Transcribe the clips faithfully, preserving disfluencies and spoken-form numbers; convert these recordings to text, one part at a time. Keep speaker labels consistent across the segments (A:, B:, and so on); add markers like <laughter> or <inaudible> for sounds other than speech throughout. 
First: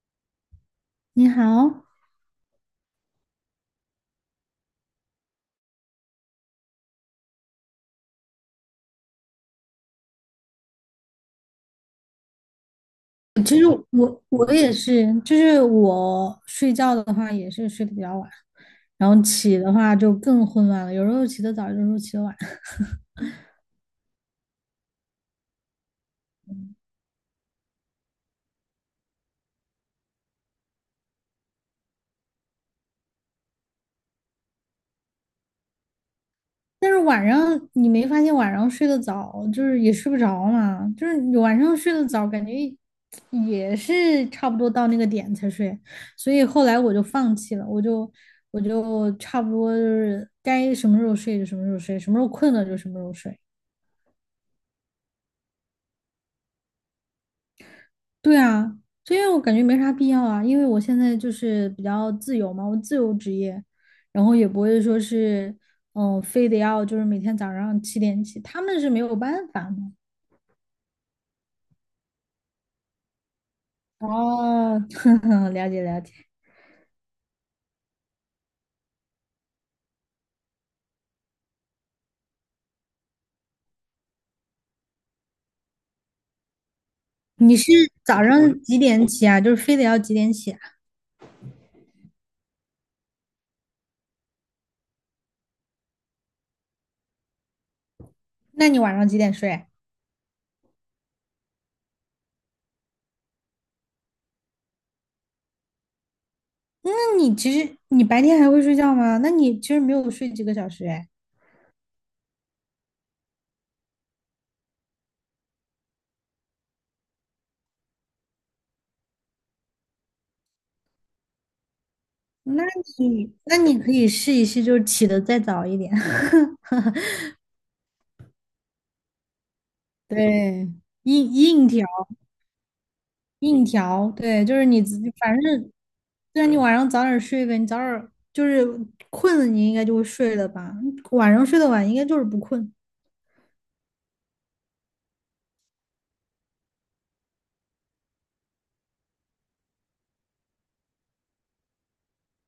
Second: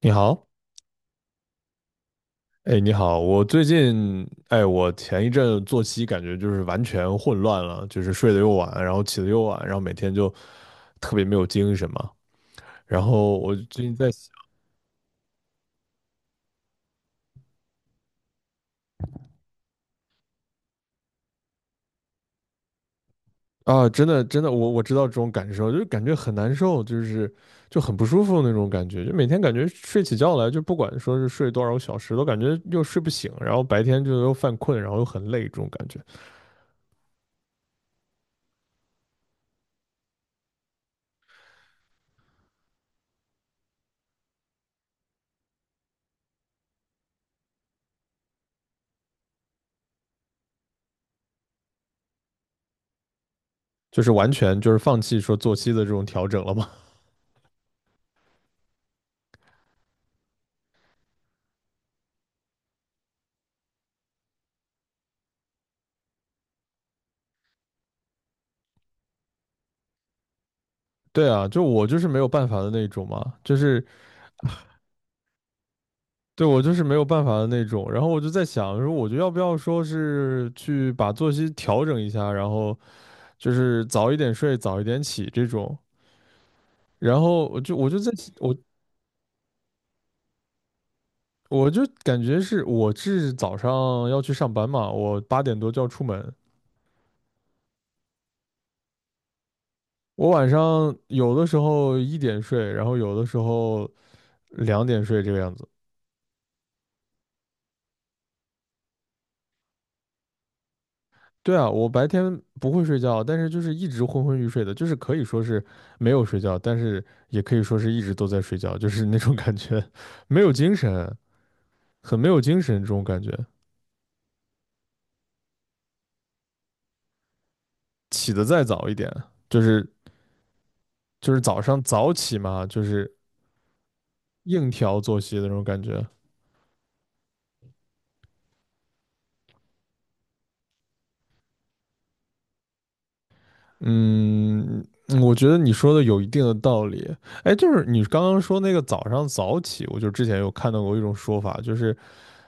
A: 你好，
B: 你好，
A: 哎，你好，我最近，哎，我前一阵作息感觉就是完全混乱了，就是睡得又晚，然后起得又晚，然后每天就特别没有精神嘛。然后我最近在
B: 我
A: 想
B: 我也是，就是我睡觉的话也是睡得比较晚，然后起的话就更混乱了，有时候起得早，有时候起得晚。
A: 啊。真的，真的，我我知道这种感受，就是感觉很难受，就是就很不舒服那种感觉，就每天感觉睡起觉来，就不管说是睡多少个小时，都感觉又睡不醒，然后白天就又犯困，然后又很累，这种感觉，
B: 但是晚上你没发现晚上睡得早，就是也睡不着嘛，就是你晚上睡得早，感觉也是差不多到那个点才睡，所以后来我就放弃了，我就我就差不多就是该什么时候睡就什么时候睡，什么时候困了就什么时候睡。
A: 就是完全就是放弃说作息的这种调整了嘛。
B: 对啊，这样我感觉没啥必要啊，因为我现在就是比较自由嘛，我自由职业，然后也不会说是，嗯，非得要就是每天早上七点起，他们是没有办法的。
A: 对啊，就我就是没有办法的那种嘛，就是
B: 哦，<laughs> 了解了解，
A: 对我就是没有办法的那种。然后我就在想，说我就要不要说是去把作息调整一下，然后就是早一点睡，早一点起这种。然后
B: 你
A: 我
B: 是
A: 就我就在
B: 早
A: 我
B: 上几点起啊？就是非得要几点起啊？
A: 我就感觉是我是早上要去上班嘛，我八点多就要出门。
B: 那你晚上几点睡啊？
A: 我晚上有的时候一点睡，然后有的时候两点睡这个样子。
B: 那你其实你白天还会睡觉吗？那你其实没有睡几个小时哎，
A: 对啊，我白天不会睡觉，但是就是一直昏昏欲睡的，就是可以说是没有睡觉，但是也可以说是一直都在睡觉，就是那种感觉。<laughs> 没有精神，很没有精
B: 那
A: 神这种感觉。
B: 你那你可以试一试，就是起的再早一点，
A: 起得再早一点，就是
B: <laughs> 对，硬
A: 就是早
B: 硬
A: 上
B: 调。
A: 早起嘛，就是
B: 硬调，对，就是
A: 硬
B: 你自
A: 调
B: 己，
A: 作息
B: 反
A: 的那种
B: 正
A: 感觉。
B: 虽然你晚上早点睡呗，你早点就是困了，你应该就会睡了吧？晚上睡得晚，应该就是不困。
A: 嗯。嗯我觉得你说的有一定的道理。哎，就是你刚刚说那个早上早起，我就之前有看到过一种说法，就是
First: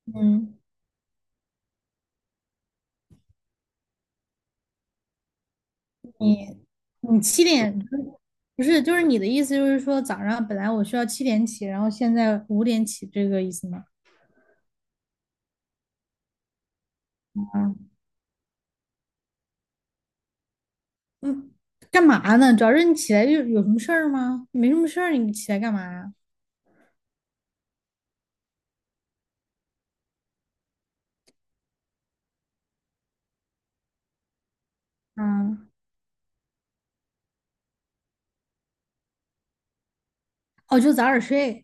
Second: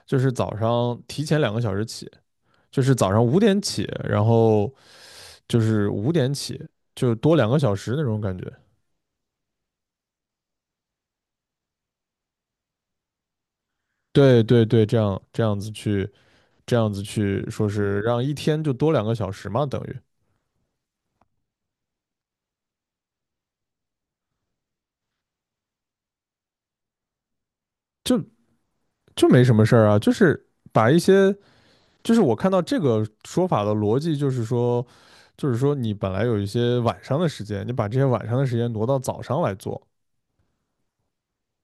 A: 就是早
B: 嗯，
A: 上提前两个小时起。就是早上五点起，然后就是五点
B: 你
A: 起，就
B: 你
A: 多
B: 七
A: 两个小
B: 点
A: 时那种感觉。
B: 不是，就是你的意思就是说早上本来我需要七点起，然后现在五点起，这个意思吗？
A: 对对对，这样这样子去，这样子去说
B: 啊，
A: 是让一天就多两个小时嘛，等于
B: 嗯，干嘛呢？主要是你起来就有什么事儿吗？没什么事儿，你起来干嘛呀？
A: 就就没什么事儿啊，就是把一些，就是我看到这个说法的逻辑，就是说，就是
B: 嗯，
A: 说你本来有一些晚上的时间，你把这些晚上的时间挪到早上来做。
B: 哦，就早点睡。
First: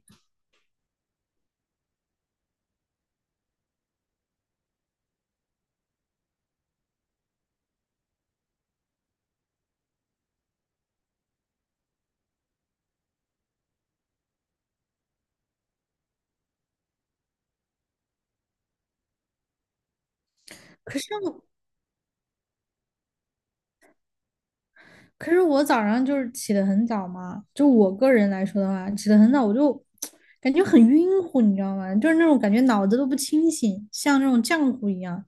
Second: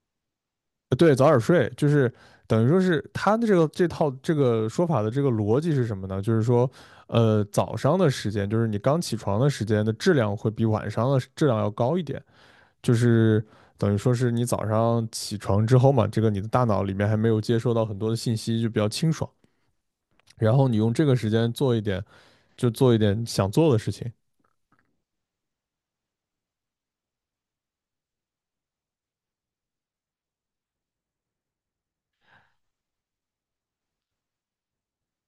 A: 对，早点睡，就是等于说是他的这个这套这个说法的这个逻辑是什么呢？就是说，呃，早上的时间，就是你刚起床的时间的质量会比晚上的质量要高一点，就是等于说是你早上起床之后嘛，这个你的大脑里面还没有接收到很多的信息，就比较清爽，然后你用
B: 可
A: 这
B: 是
A: 个时
B: 我
A: 间做一点，就做一点想做的事情，
B: 可是我早上就是起得很早嘛，就我个人来说的话，起得很早我就感觉很晕乎，你知道吗？就是那种感觉脑子都不清醒，像那种浆糊一样。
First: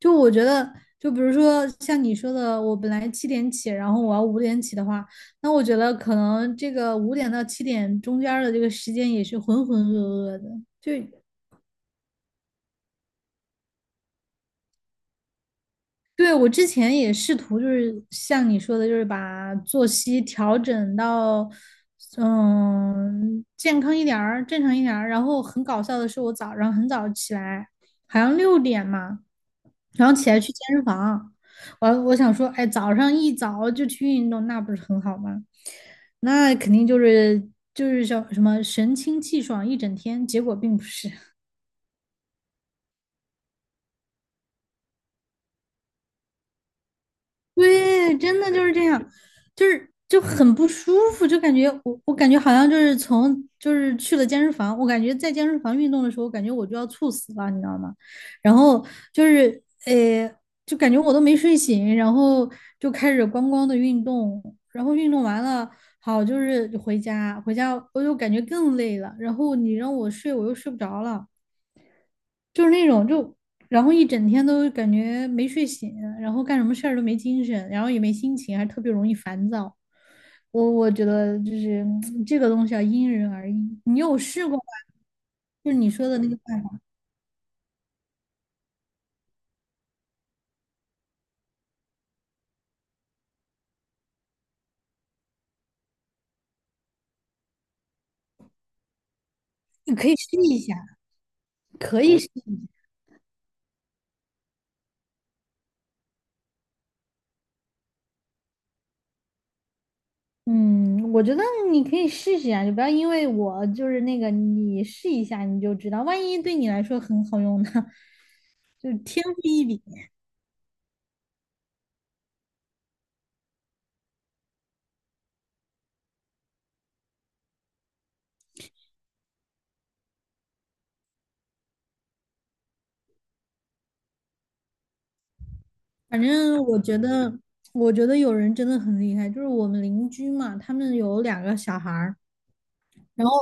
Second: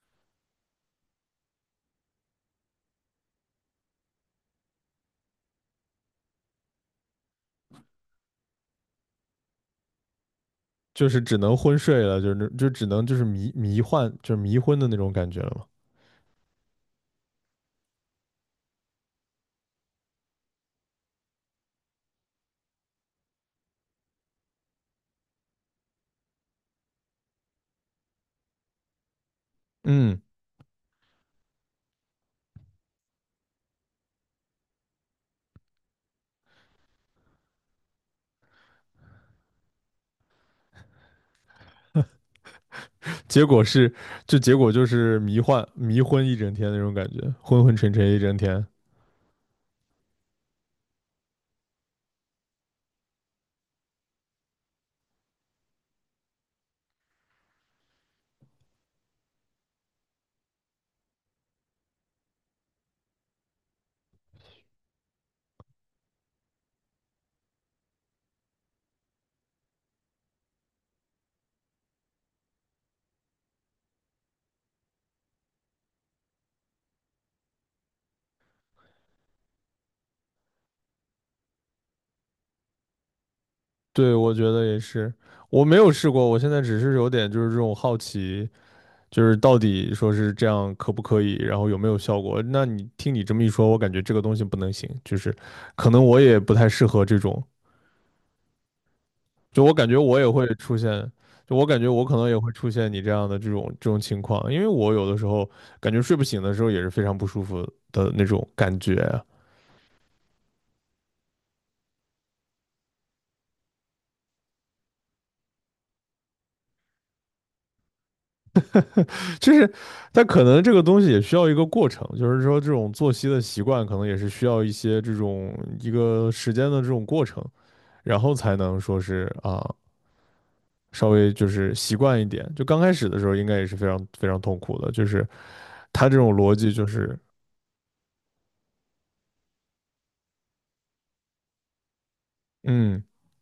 B: 就我觉得，就比如说像你说的，我本来七点起，然后我要五点起的话，那我觉得可能这个五点到七点中间儿的这个时间也是浑浑噩噩的，就
A: 就是只能昏睡了，就是那就只能就是迷迷幻，就是迷昏的那种感觉了嘛。
B: 对，我之前也试图，就是像你说的，就是把作息调整到，嗯，健康一点儿，正常一点儿。然后很搞笑的是，我早上很早起来，好像六点嘛，然后起来去健身房。我我想说，哎，早上一早就去运动，那不是很好吗？那肯定就是就是叫什么神清气爽一整天，结果并不是。
A: 结果是，就结果就是迷幻迷昏一整天那种感觉，昏昏沉沉
B: 对，
A: 一整
B: 真的
A: 天。
B: 就是这样，就是就很不舒服，就感觉我我感觉好像就是从就是去了健身房，我感觉在健身房运动的时候，我感觉我就要猝死了，你知道吗？然后就是呃，就感觉我都没睡醒，然后就开始咣咣的运动，然后运动完了，好就是回家，回家我就感觉更累了，然后你让我睡，我又睡不着了。就是那种就，然后一整天都感觉没睡醒，然后干什么事儿都没精神，然后也没心情，还特别容易烦躁。我我觉得就是嗯这个东西要因人而异。你
A: 对，
B: 有
A: 我觉
B: 试过吗？
A: 得也是，我
B: 就
A: 没
B: 是你
A: 有
B: 说
A: 试
B: 的
A: 过，
B: 那
A: 我
B: 个
A: 现在
B: 办
A: 只
B: 法，
A: 是有点就是这种好奇，就是到底说是这样可不可以，然后有没有效果？那你听你这么一说，我感觉这个东西不能行，就是可能我也不太适合这种，就我感
B: 你
A: 觉
B: 可以
A: 我也
B: 试
A: 会
B: 一下，
A: 出现。就我感觉，我
B: 可
A: 可
B: 以
A: 能
B: 试
A: 也
B: 一
A: 会出
B: 下。
A: 现你这样的这种这种情况，因为我有的时候感觉睡不醒的时候也是非常不舒服的那种感觉啊，
B: 嗯，我觉得你可以试试啊，就不要因为我就是那个，你试一下你就知道，万一对你来说很好用呢，<laughs> 就是天赋
A: 就
B: 异
A: 是
B: 禀。
A: 但可能这个东西也需要一个过程，就是说这种作息的习惯可能也是需要一些这种一个时间的这种过程，然后才能说是啊稍微就是习惯一点。就刚开始的时候应该也是非常非常痛苦的，就是他这
B: 反
A: 种逻
B: 正
A: 辑
B: 我
A: 就
B: 觉
A: 是。
B: 得，我觉得有人真的很厉害，就是我们邻居嘛，他们有两个小孩儿，
A: 嗯
B: 然后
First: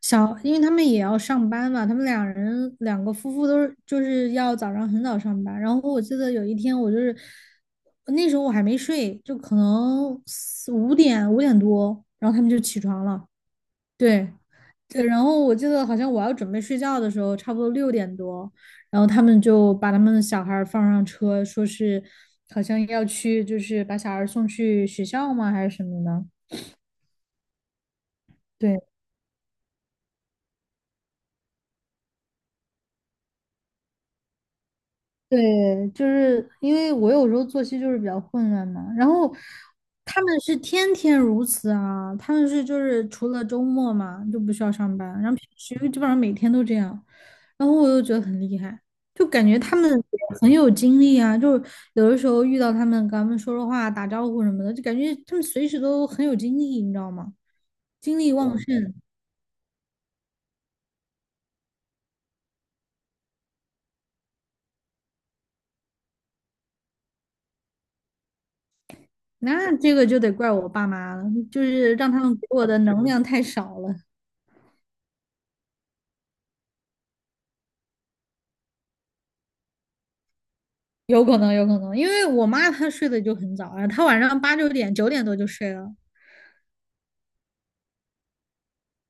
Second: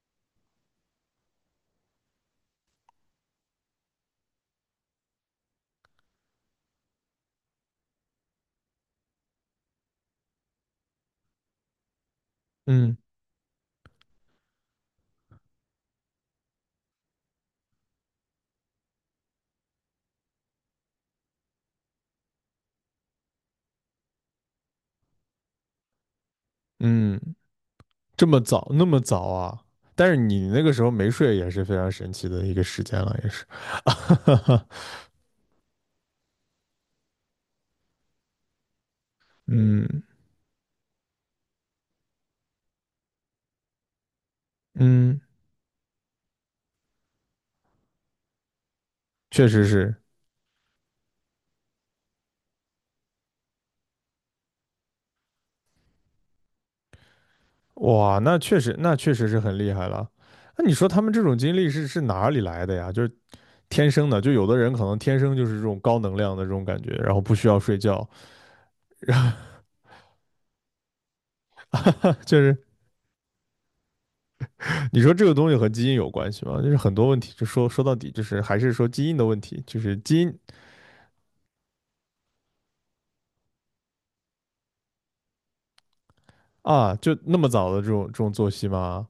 B: 小，因为他们也要上班嘛，他们两人两个夫妇都是就是要早上很早上班，然后我记得有一天我就是那时候我还没睡，就可能四五点五点多，然后他们就起
A: 嗯
B: 床了，对，对，然后我记得好像我要准备睡觉的时候，差不多六点多，然后他们就把他们的小孩儿放上车，说是好像要去，就是把小孩儿送去学校吗，还是什么的？
A: 嗯。这么早
B: 对，
A: 那么早啊？但是你那个时候没睡也是非常神奇的一个时间了，也是。<laughs>
B: 对，就是因为我有时候作息就是比较混乱嘛，然后
A: 嗯
B: 他们是天天如此啊，他们是就是除了周末嘛就不需要上班，
A: 嗯，
B: 然后平时基本上每天都这样，然后我又觉得很厉害，就感
A: 确
B: 觉
A: 实
B: 他们
A: 是。
B: 也很有精力啊，就是有的时候遇到他们跟他们说说话、打招呼什么的，就感觉他们随时都很有精力，你知道吗？精
A: 哇，
B: 力
A: 那
B: 旺
A: 确
B: 嗯
A: 实，那
B: 盛，
A: 确实是很厉害了。那你说他们这种经历是是哪里来的呀？就是天生的，就有的人可能天生就是这种高能量的这种感觉，然后不需要睡觉。
B: 那这个就得怪我爸妈了，就是让他
A: <laughs>
B: 们
A: 就
B: 给
A: 是
B: 我的能量太少了。
A: 你说这个东西和基因有关系吗？就是很多问题，就说说到底，就是还是说基因的问题，就是基因
B: 有可能，有可能，因为我妈她睡得就很早啊，她晚上八九点、九点多就睡了。
A: 啊，就那么早的这种这种作息吗？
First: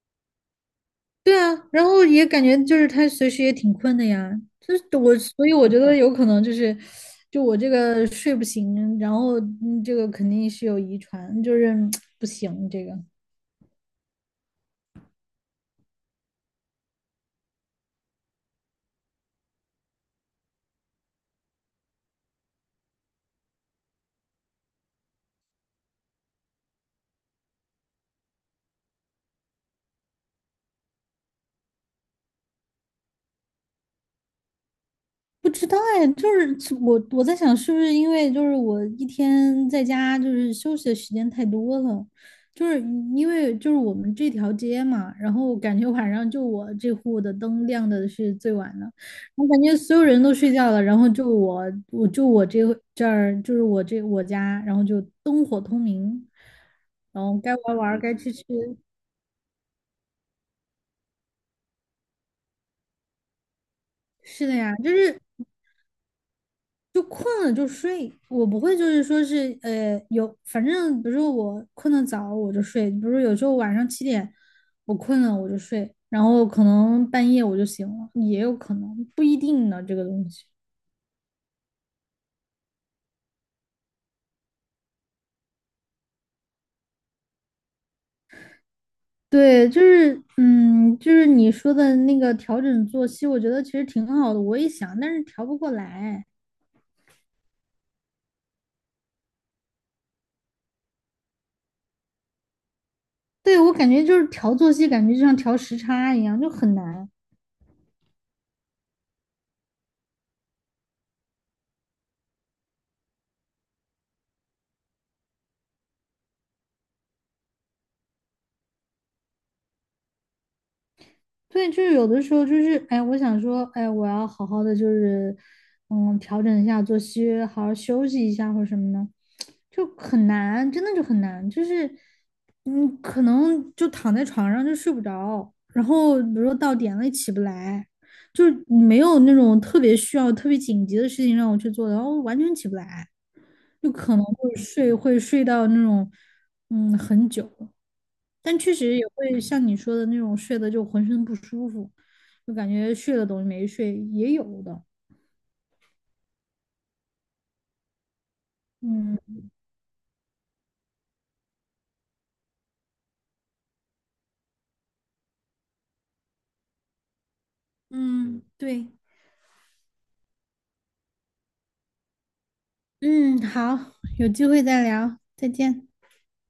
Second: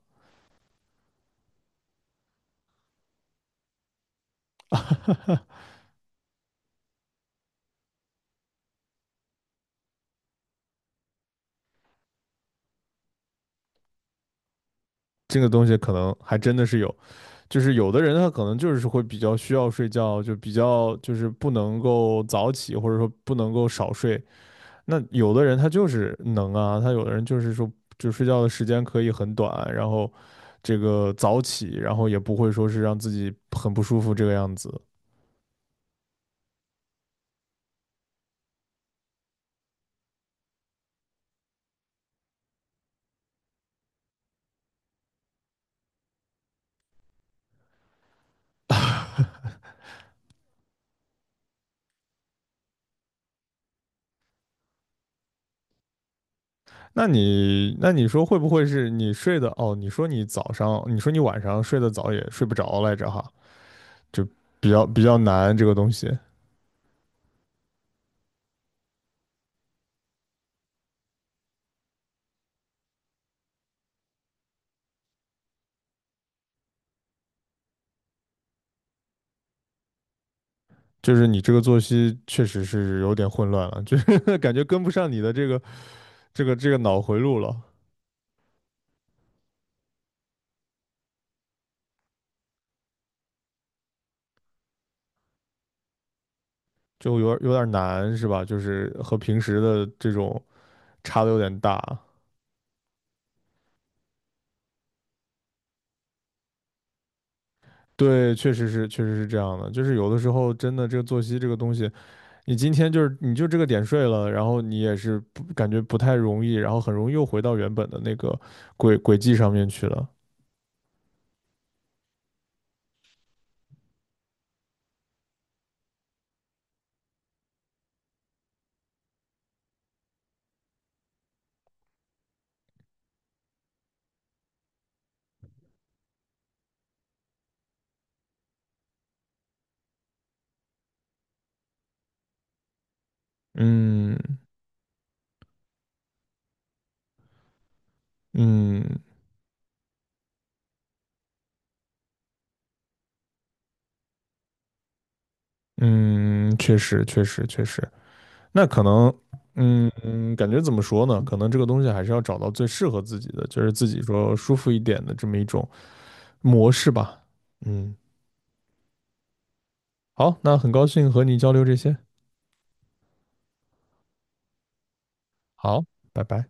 B: 对啊，然后也感觉就是她随时也挺困的呀，就是我，所以我觉得有可能就是，就我这个睡不醒，然后嗯这个肯定是有遗传，就是嗯不行这个。
A: 这个东西可能还真的是有，就是有的人他可能就是会比较需要睡觉，就比较就是不能够早起，或者说不能够少睡。那有的人他就是能啊，他有的人就是说，就睡觉的时间可以很短，然后这个早起，然后也不会说是让自己很不舒服这个样子。
B: 不知道哎，就是我我在想，是不是因为就是我一天在家就是休息的时间太多了，就是因为就是我们这条街嘛，然后感觉晚上就我这户的灯亮的是最晚的，我感觉所有人都睡觉了，然后就我我就我这这儿就是我这我家，然后就灯火通明，
A: 那
B: 然后该玩
A: 你
B: 儿玩
A: 那
B: 儿
A: 你
B: 该
A: 说
B: 吃
A: 会
B: 吃，
A: 不会是你睡的哦？你说你早上，你说你晚上睡得早也睡不着来着哈，就
B: 是的
A: 比
B: 呀，
A: 较
B: 就
A: 比较
B: 是
A: 难这个东西。
B: 就困了就睡，我不会就是说是呃有，反正比如说我困得早我就睡，比如说有时候晚上七点我困了我就睡，然后可能半夜我就醒了，也有可能不一定呢这个东西。
A: 就是你这个作息确实是有点混乱了，就是 <laughs> 感觉跟不上你的这个这个这个脑回路了，
B: 对，就是嗯，就是你说的那个调整作息，我觉得其实挺好的，我也想，但是调不过来。
A: 就有点有点难是吧？就是和平时的这种。差的有点大。
B: 对，我感觉就是调作息，感觉就像调时差一样，就很难。
A: 对，确实是，确实是这样的。就是有的时候，真的这个作息这个东西，你今天就是你就这个点睡了，然后你也是不感觉不太容易，然后很容易又回到原本的那个轨轨迹上面去了。
B: 对，就是有的时候就是，哎，我想说，哎，我要好好的就是，嗯，调整一下作息，好好休息一下或者什么的，就很难，真的就很难，就是，嗯，可能就躺在床上就睡不着，然后比如说到点了也起不来，就是没有那种特别需要、特别紧急的事情让我去做的，然后完全起不来，就
A: 嗯
B: 可能会睡，会睡到那种，嗯，很久。但确实
A: 嗯
B: 也会像你说的那种睡的就浑身不舒服，就感觉睡了等于没睡，也有的。
A: 嗯，确实确实确实。那可能，
B: 嗯
A: 嗯嗯，感觉怎么说呢？可能这个东西还是要找到最适合自己的，就是自己说舒服一点的这么一种模式吧。嗯，
B: 嗯，对，
A: 好，那很高兴和你交流这些。
B: 嗯，好，有机会再聊，再
A: 好，
B: 见。
A: 拜拜。